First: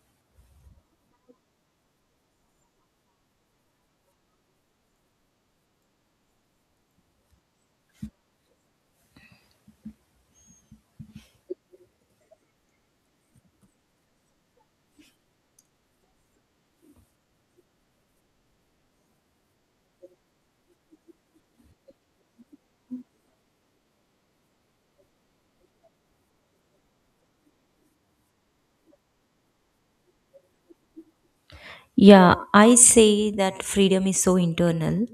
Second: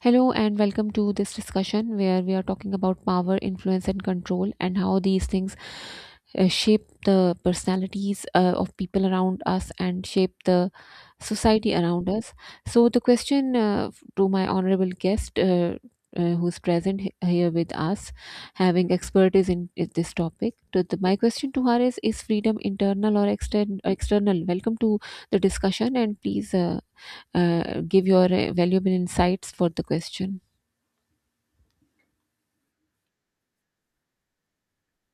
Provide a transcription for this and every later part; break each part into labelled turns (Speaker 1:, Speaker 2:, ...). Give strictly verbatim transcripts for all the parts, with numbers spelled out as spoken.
Speaker 1: Hello, and welcome to this discussion where we are talking about power, influence, and control, and how these things uh, shape the personalities uh, of people around us and shape the society around us. So, the question uh, to my honorable guest. Uh, uh, who's present he- here with us, having expertise in i- this topic? To the, my question to her is: Is freedom internal or extern- external? Welcome to the discussion, and please uh, uh, give your uh, valuable insights for the question.
Speaker 2: Yeah, I say that freedom is so internal.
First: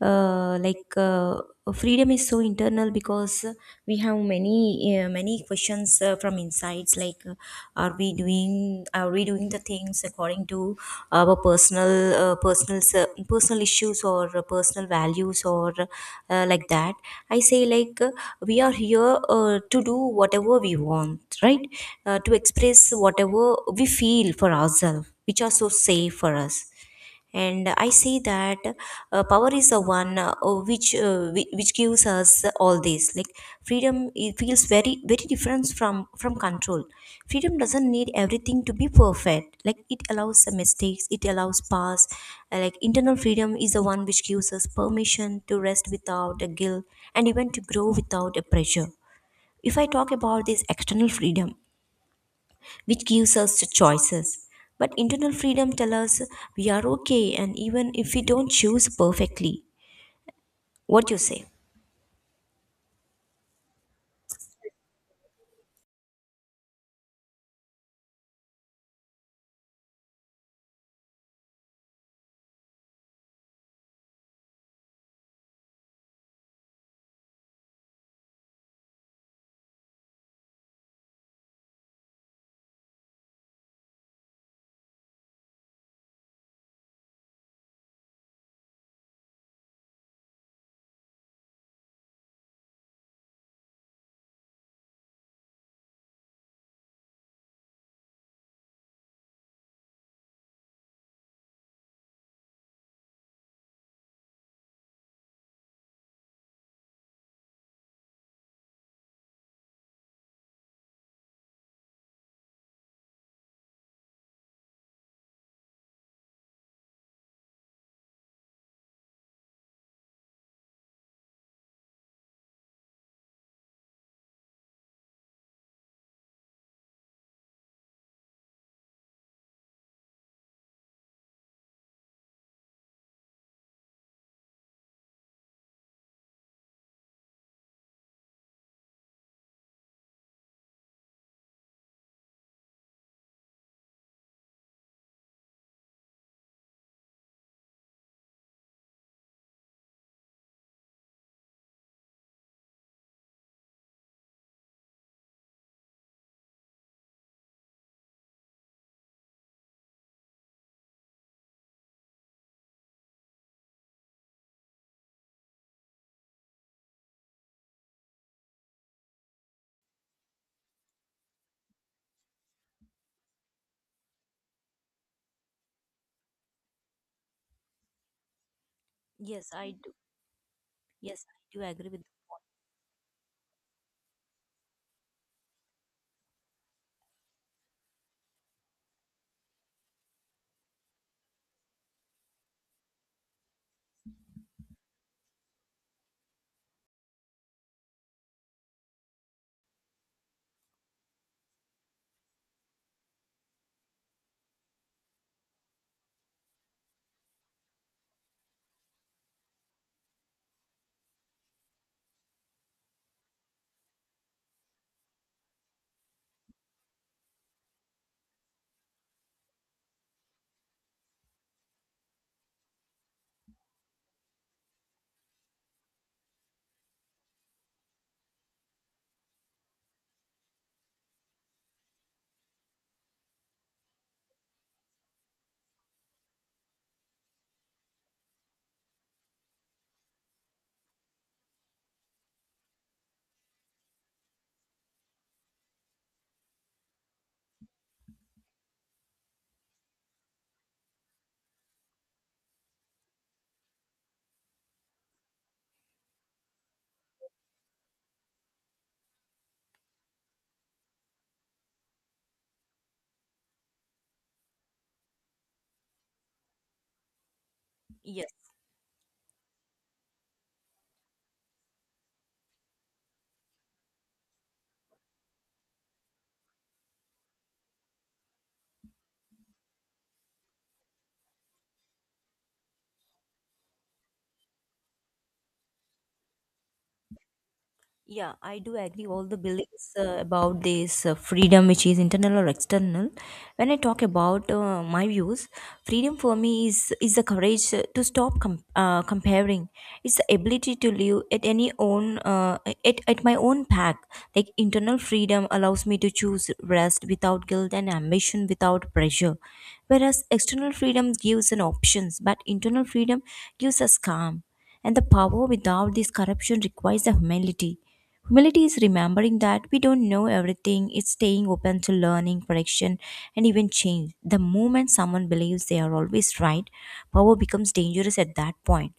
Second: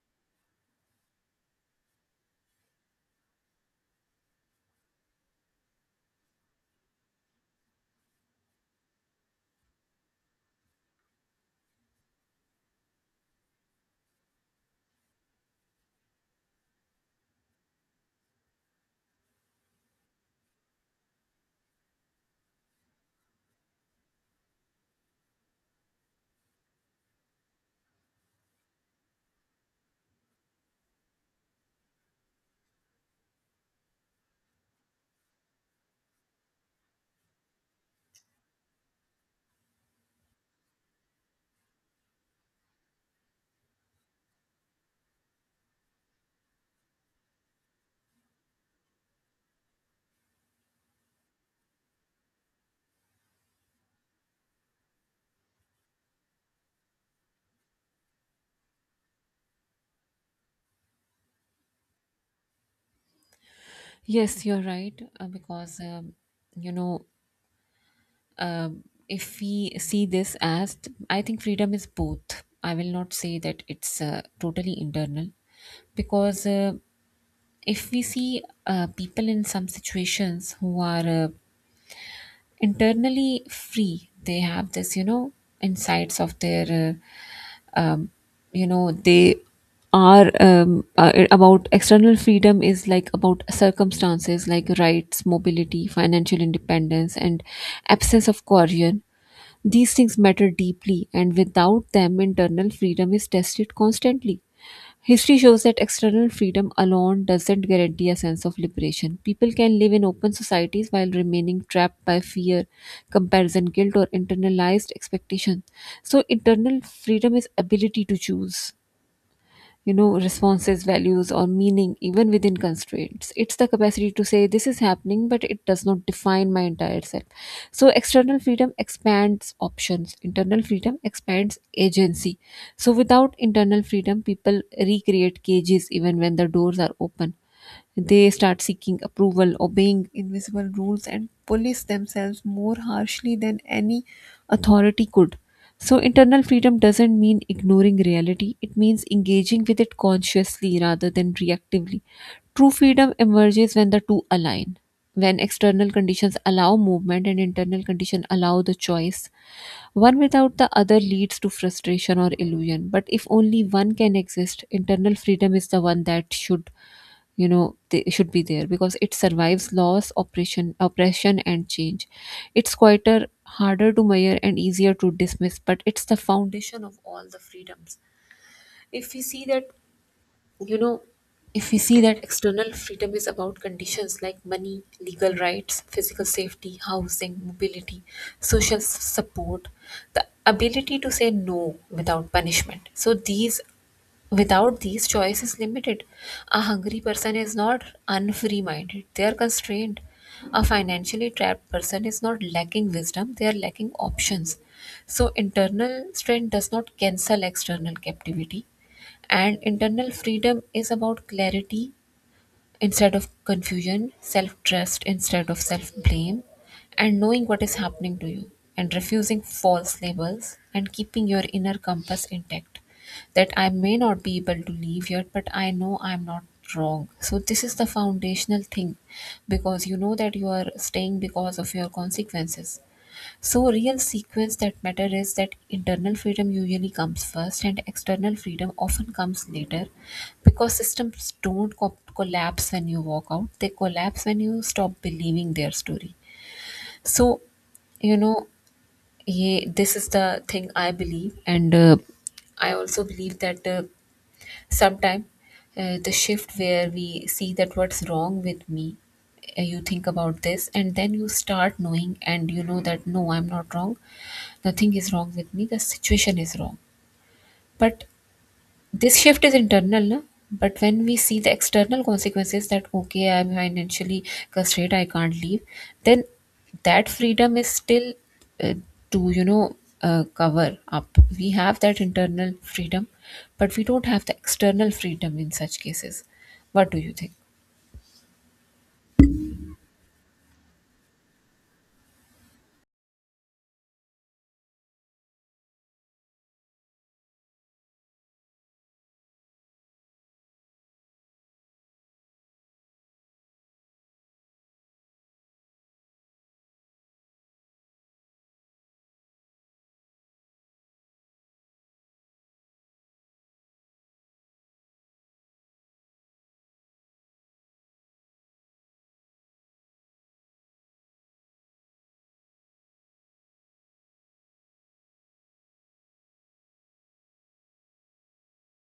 Speaker 2: Uh, like uh, Freedom is so internal because we have many uh, many questions uh, from insides. Like, uh, are we doing are we doing the things according to our personal uh, personal cir- personal issues or uh, personal values or uh, like that? I say like uh, We are here uh, to do whatever we want, right? Uh, to express whatever we feel for ourselves which are so safe for us, and I see that uh, power is the one uh, which uh, whi- which gives us all this, like, freedom. It feels very very different from from control. Freedom doesn't need everything to be perfect, like it allows the mistakes, it allows pass. Uh, like internal freedom is the one which gives us permission to rest without a guilt, and even to grow without a pressure. If I talk about this external freedom, which gives us the choices. But internal freedom tells us we are okay, and even if we don't choose perfectly. What you say?
Speaker 1: Yes, you're right. Uh, because, um, you know, um if we see this as, I think freedom is both. I will not say that it's uh, totally internal. Because uh, if we see uh, people in some situations who are uh, internally free, they have this, you know, insights of their uh, um, you know they are um, uh, about external freedom is like about circumstances like rights, mobility, financial independence, and absence of coercion. These things matter deeply, and without them, internal freedom is tested constantly. History shows that external freedom alone doesn't guarantee a sense of liberation. People can live in open societies while remaining trapped by fear, comparison, guilt, or internalized expectation. So, internal freedom is ability to choose, you know, responses, values, or meaning even within constraints. It's the capacity to say this is happening but it does not define my entire self. So external freedom expands options, internal freedom expands agency. So without internal freedom people recreate cages even when the doors are open. They start seeking approval, obeying invisible rules, and police themselves more harshly than any authority could. So, internal freedom doesn't mean ignoring reality, it means engaging with it consciously rather than reactively. True freedom emerges when the two align, when external conditions allow movement and internal conditions allow the choice. One without the other leads to frustration or illusion. But if only one can exist, internal freedom is the one that should, you know, they should be there, because it survives loss, oppression, oppression, and change. It's quieter, harder to measure, and easier to dismiss, but it's the foundation of all the freedoms. If we see
Speaker 2: Yes,
Speaker 1: that,
Speaker 2: I do.
Speaker 1: you know,
Speaker 2: Yes, I do
Speaker 1: if we
Speaker 2: agree
Speaker 1: see
Speaker 2: with.
Speaker 1: that external freedom is about conditions like money, legal rights, physical safety, housing, mobility, social s- support, the ability to say no without punishment. So these, without these, choice is limited. A hungry person is not unfree minded, they are constrained. A financially trapped person is not lacking wisdom, they are lacking options. So internal strength does not cancel external captivity. And internal freedom is about clarity instead of confusion, self trust instead of self blame, and knowing what is happening to you, and refusing false labels, and keeping your inner compass intact. That I may not be able to leave yet, but I know I'm not wrong. So, this is the foundational thing, because you know that you are staying because of your consequences. So, real sequence that matter is that internal freedom usually comes first, and external freedom often comes later, because systems don't co- collapse when you walk out; they collapse when you stop believing their story. So, you know, yeah, this is the thing I believe, and uh, I also believe that. Uh, Sometime uh, the shift where we see that what's wrong with me, uh, you think about this, and then you start knowing, and you know that no, I'm not wrong, nothing is wrong with me, the situation is wrong. But
Speaker 2: Yes.
Speaker 1: this shift is internal, na? But when we see the external consequences that okay, I'm financially constrained, I can't leave, then that freedom is still uh, to, you know, uh, cover up. We have that internal freedom, but we don't have the external freedom in such cases. What do you think?
Speaker 2: Yeah, I do agree. All the beliefs uh, about this uh, freedom, which is internal or external. When I talk about uh, my views, freedom for me is is the courage uh, to stop com- uh, comparing. It's the ability to live at any own uh, at at my own path. Like internal freedom allows me to choose rest without guilt and ambition without pressure. Whereas external freedom gives an options, but internal freedom gives us calm. And the power without this corruption requires the humility. Humility is remembering that we don't know everything, it's staying open to learning, correction, and even change. The moment someone believes they are always right, power becomes dangerous at that point.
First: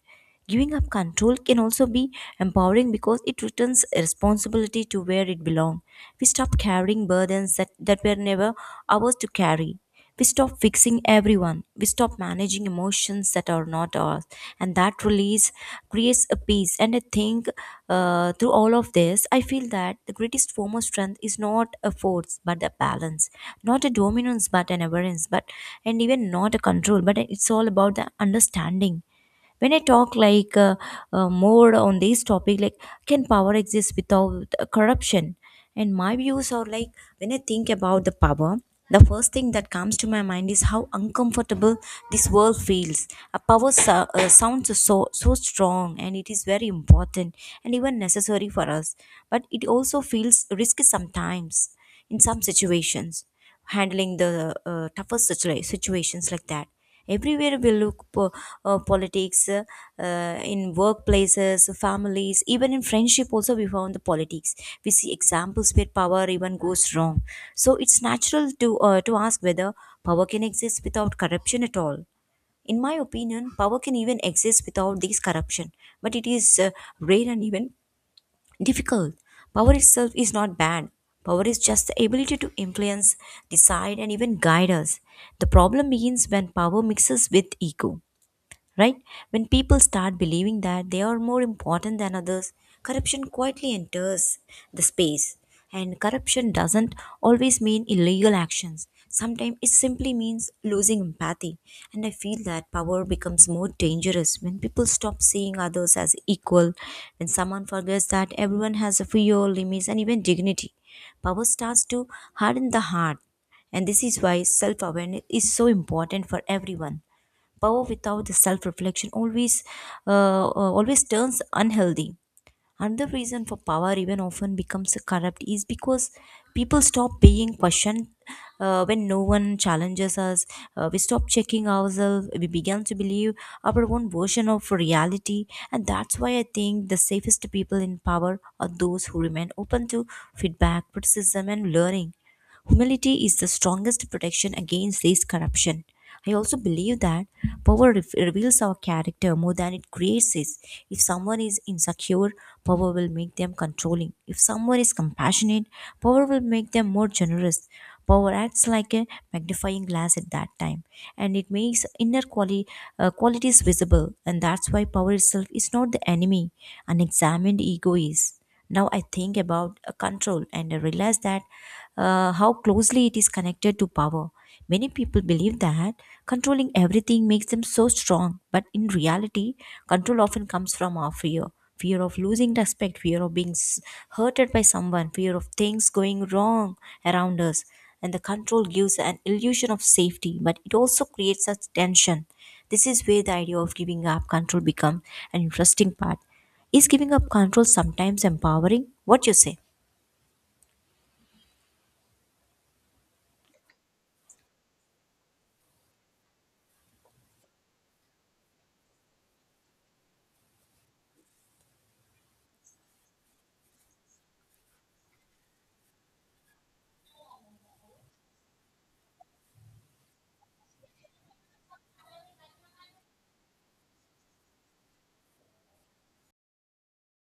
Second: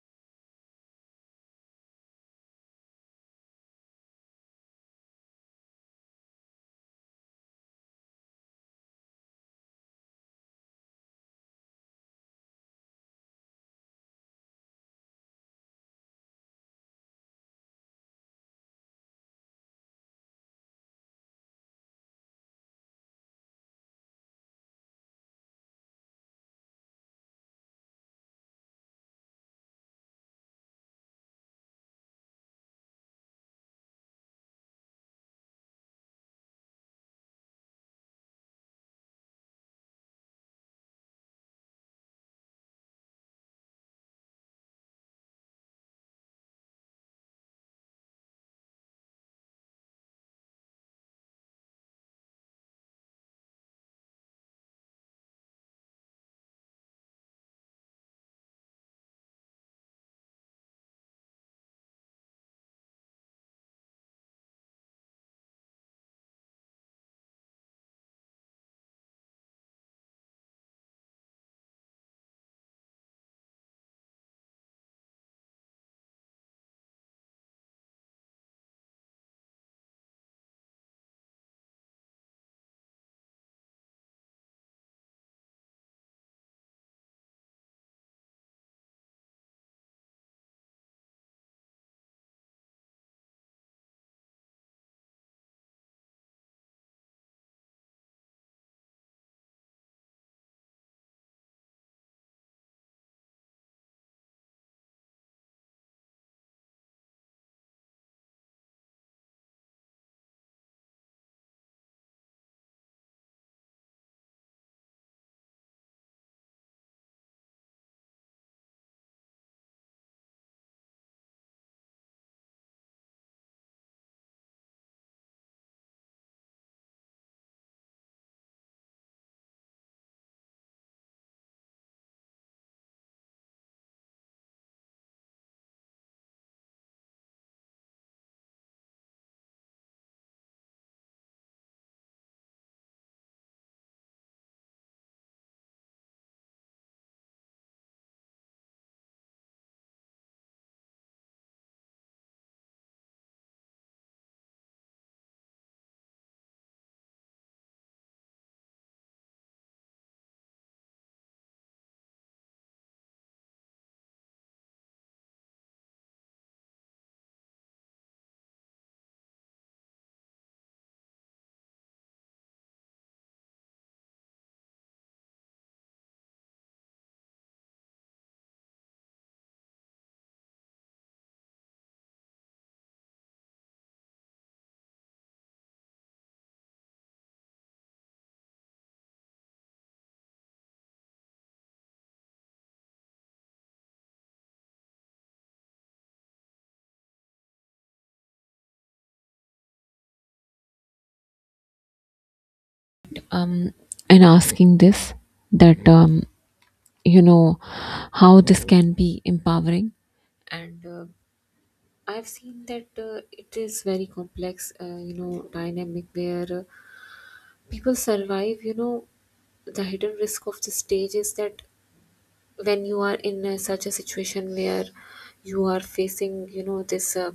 Speaker 2: Giving up control can also be empowering because it returns responsibility to where it belongs. We stop carrying burdens that, that were never ours to carry. We stop fixing everyone. We stop managing emotions that are not ours. And that release creates a peace. And I think uh, through all of this, I feel that the greatest form of strength is not a force, but a balance. Not a dominance, but an awareness. But and even not a control. But it's all about the understanding when I talk like uh, uh, more on this topic, like can power exist without uh, corruption? And my views are, like, when I think about the power, the first thing that comes to my mind is how uncomfortable this world feels. A power so- uh, sounds so so strong, and it is very important and even necessary for us, but it also feels risky sometimes, in some situations, handling the uh, toughest situa- situations like that. Everywhere we look, po- uh, politics, uh, uh, in workplaces, families, even in friendship also we found the politics. We see examples where power even goes wrong. So it's natural to uh, to ask whether power can exist without corruption at all. In my opinion, power can even exist without this corruption, but it is uh, rare and even difficult. Power itself is not bad. Power is just the ability to influence, decide, and even guide us. The problem begins when power mixes with ego, right? When people start believing that they are more important than others, corruption quietly enters the space. And corruption doesn't always mean illegal actions. Sometimes it simply means losing empathy. And I feel that power becomes more dangerous when people stop seeing others as equal, when someone forgets that everyone has a fear, limits, and even dignity. Power starts to harden the heart. And this is why self awareness is so important for everyone. Power without the self reflection always uh, uh, always turns unhealthy. Another reason for power even often becomes corrupt is because people stop being questioned. Uh, when no one challenges us, uh, we stop checking ourselves, we begin to believe our own version of reality. And that's why I think the safest people in power are those who remain open to feedback, criticism, and learning. Humility is the strongest protection against this corruption. I also believe that power re- reveals our character more than it creates it. If someone is insecure, power will make them controlling. If someone is compassionate, power will make them more generous. Power acts like a magnifying glass at that time, and it makes inner quali- uh, qualities visible. And that's why power itself is not the enemy; an examined ego is. Now I think about uh, control, and I realize that uh, how closely it is connected to power. Many people believe that controlling everything makes them so strong, but in reality control often comes from our fear, fear of losing respect, fear of being s- hurted by someone, fear of things going wrong around us. And the control gives an illusion of safety, but it also creates such tension. This is where the idea of giving up control becomes an interesting part. Is giving up control sometimes empowering? What you say?
Speaker 1: Um, in asking this, that um, you know how this can be empowering and. Uh, I've seen that uh, it is very complex, uh, you know, dynamic where uh, people survive. You know, the hidden risk of the stage is that when you are in uh, such a situation where you are facing, you know, this uh,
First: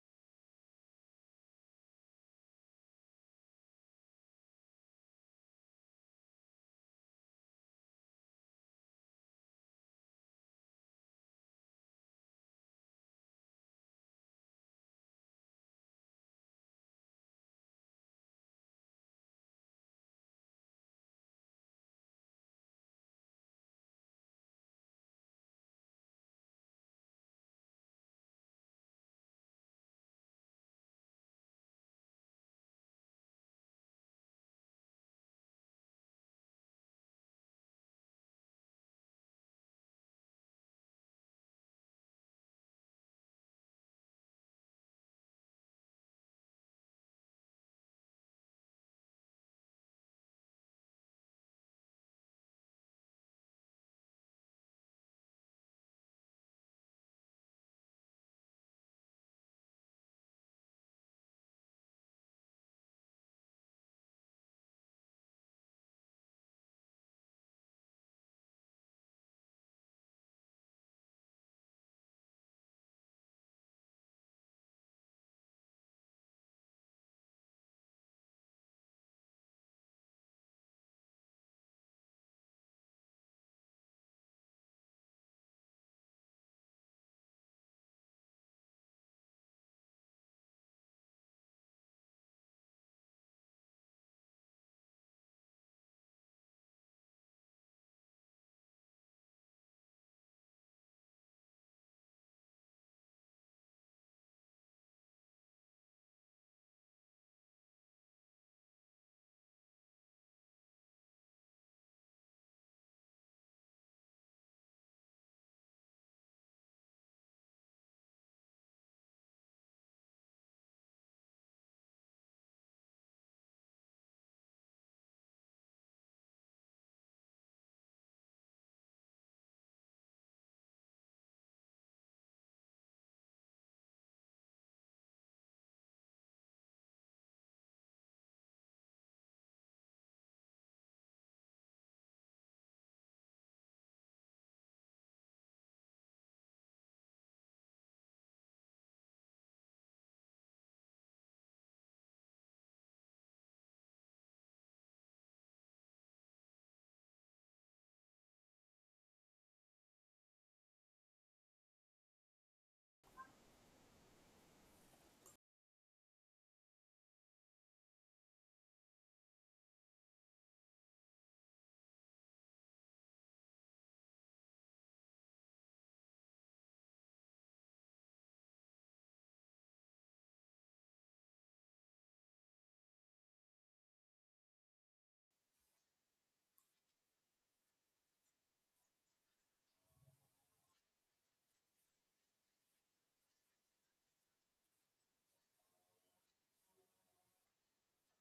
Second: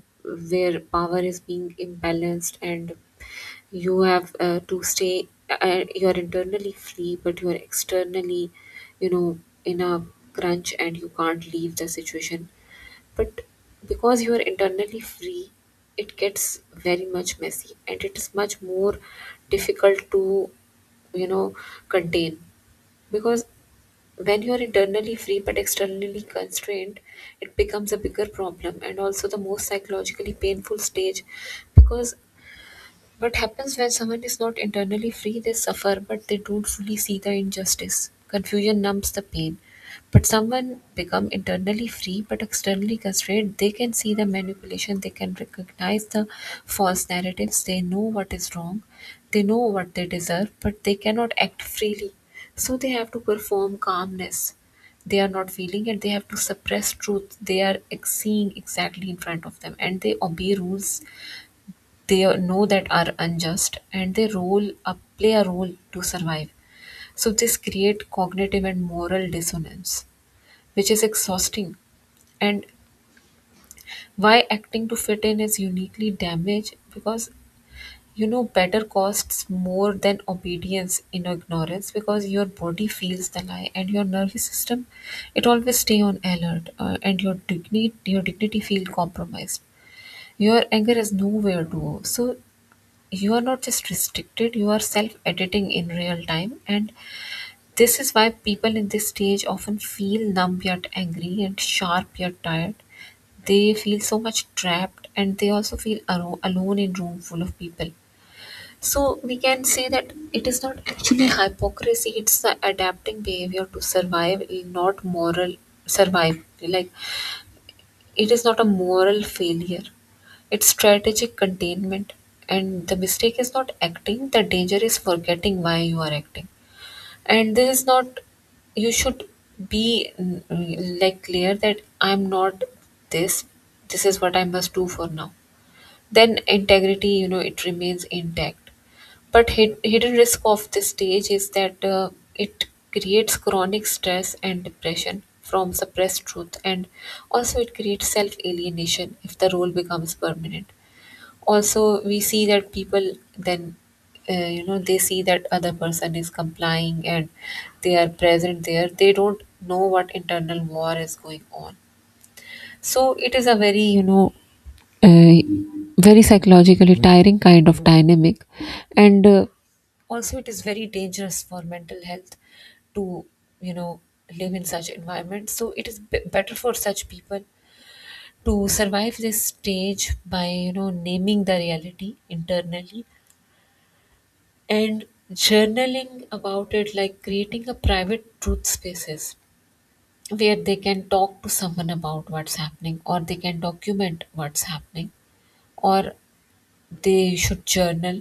Speaker 1: where power is being imbalanced and you have uh, to stay, uh, you are internally free, but you are externally, you know, in a crunch and you can't leave the situation, but because you are internally free, it gets very much messy and it is much more difficult to, you know, contain. Because when you are internally free but externally constrained, it becomes a bigger problem and also the most psychologically painful stage, because what happens when someone is not internally free? They suffer, but they don't fully see the injustice. Confusion numbs the pain. But someone become internally free but externally constrained, they can see the manipulation, they can recognize the false narratives, they know what is wrong, they know what they deserve, but they cannot act freely. So they have to perform calmness. They are not feeling it, they have to suppress truth. They are ex- seeing exactly in front of them and they obey rules they know that are unjust and they role a, play a role to survive. So this create cognitive and moral dissonance which is exhausting. And why acting to fit in is uniquely damaged because you know better costs more than obedience in ignorance, because your body feels the lie and your nervous system it always stay on alert, uh, and your dignity your dignity feel compromised, your anger is nowhere to go. So you are not just restricted, you are self editing in real time, and this is why people in this stage often feel numb yet angry and sharp yet tired. They feel so much trapped and they also feel aro- alone in room full of people. So we can say that it is not actually hypocrisy, it's the adapting behavior to survive, not moral survive. Like it is not a moral failure, it's strategic containment, and the mistake is not acting, the danger is forgetting why you are acting. And this is not, you should be mm, mm, like clear that I'm not this, this is what I must do for now. Then integrity, you know, it remains intact. But hid- hidden risk of this stage is that uh, it creates chronic stress and depression from suppressed truth, and also it creates self alienation if the role becomes permanent. Also we see that people then uh, you know they see that other person is complying and they are present there, they don't know what internal war is going on. So it is a very, you know, uh, very psychologically tiring kind of dynamic, and uh, also it is very dangerous for mental health to, you know, live in such environment. So it is b- better for such people to survive this stage by, you know, naming the reality internally and journaling about it, like creating a private truth spaces where they can talk to someone about what's happening or they can document what's happening, or they should journal.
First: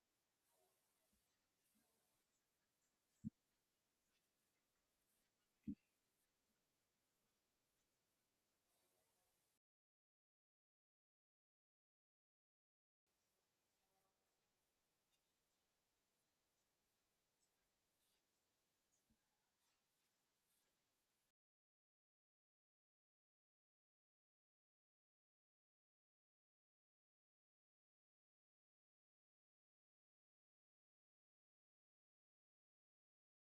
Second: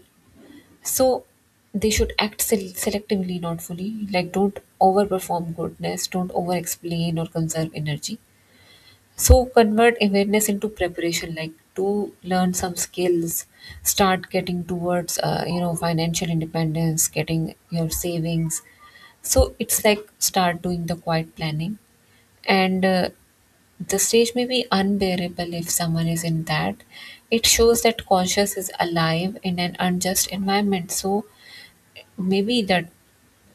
Speaker 1: So they should act sel- selectively not fully, like don't overperform goodness, don't over explain or conserve energy. So convert awareness into preparation, like to learn some skills, start getting towards, uh, you know, financial independence, getting your savings. So it's like start doing the quiet planning, and uh, the stage may be unbearable if someone is in that. It shows that conscious is alive in an unjust environment. So maybe that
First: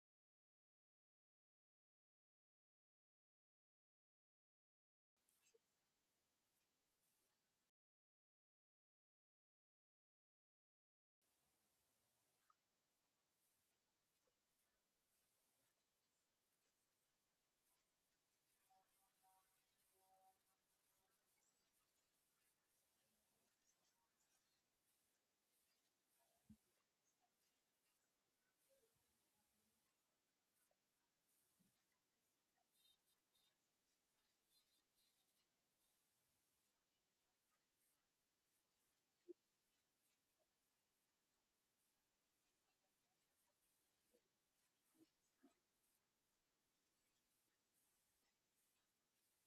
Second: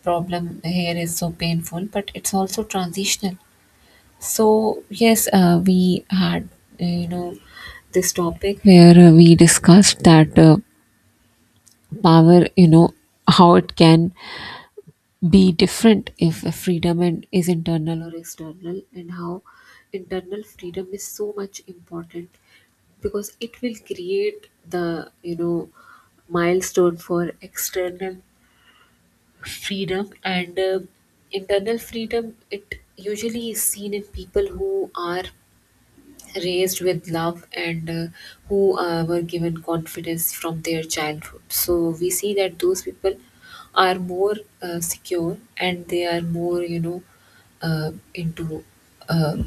Speaker 1: problem here is so painful, but it's also transitional. So yes, uh, we had, uh, you know, this topic where uh, we discussed that uh, power, you know, how it can be different if freedom and is internal or external, and how internal freedom is so much important because it will create the, you know, milestone for external freedom. And uh, internal freedom it usually is seen in people who are raised with love and uh, who uh, were given confidence from their childhood. So we see that those people are more uh, secure and they are more, you know, uh, into. Uh,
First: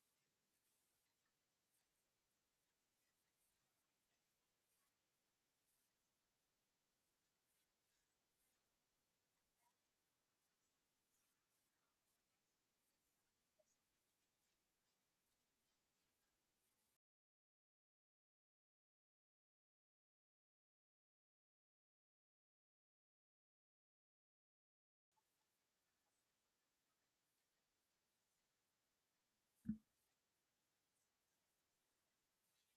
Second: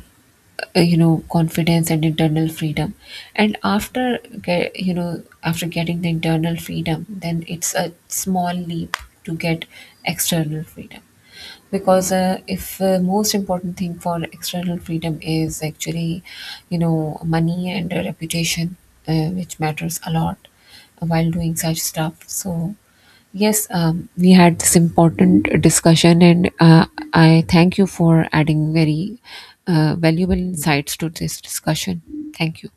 Speaker 1: uh, you know, confidence and internal freedom. And after get, you know, after getting the internal freedom then it's a small leap to get external freedom, because uh, if uh, most important thing for external freedom is actually, you know, money and a reputation, uh, which matters a lot while doing such stuff. So yes, um, we had this important discussion and uh, I thank you for adding very uh, valuable insights to this discussion. Thank you.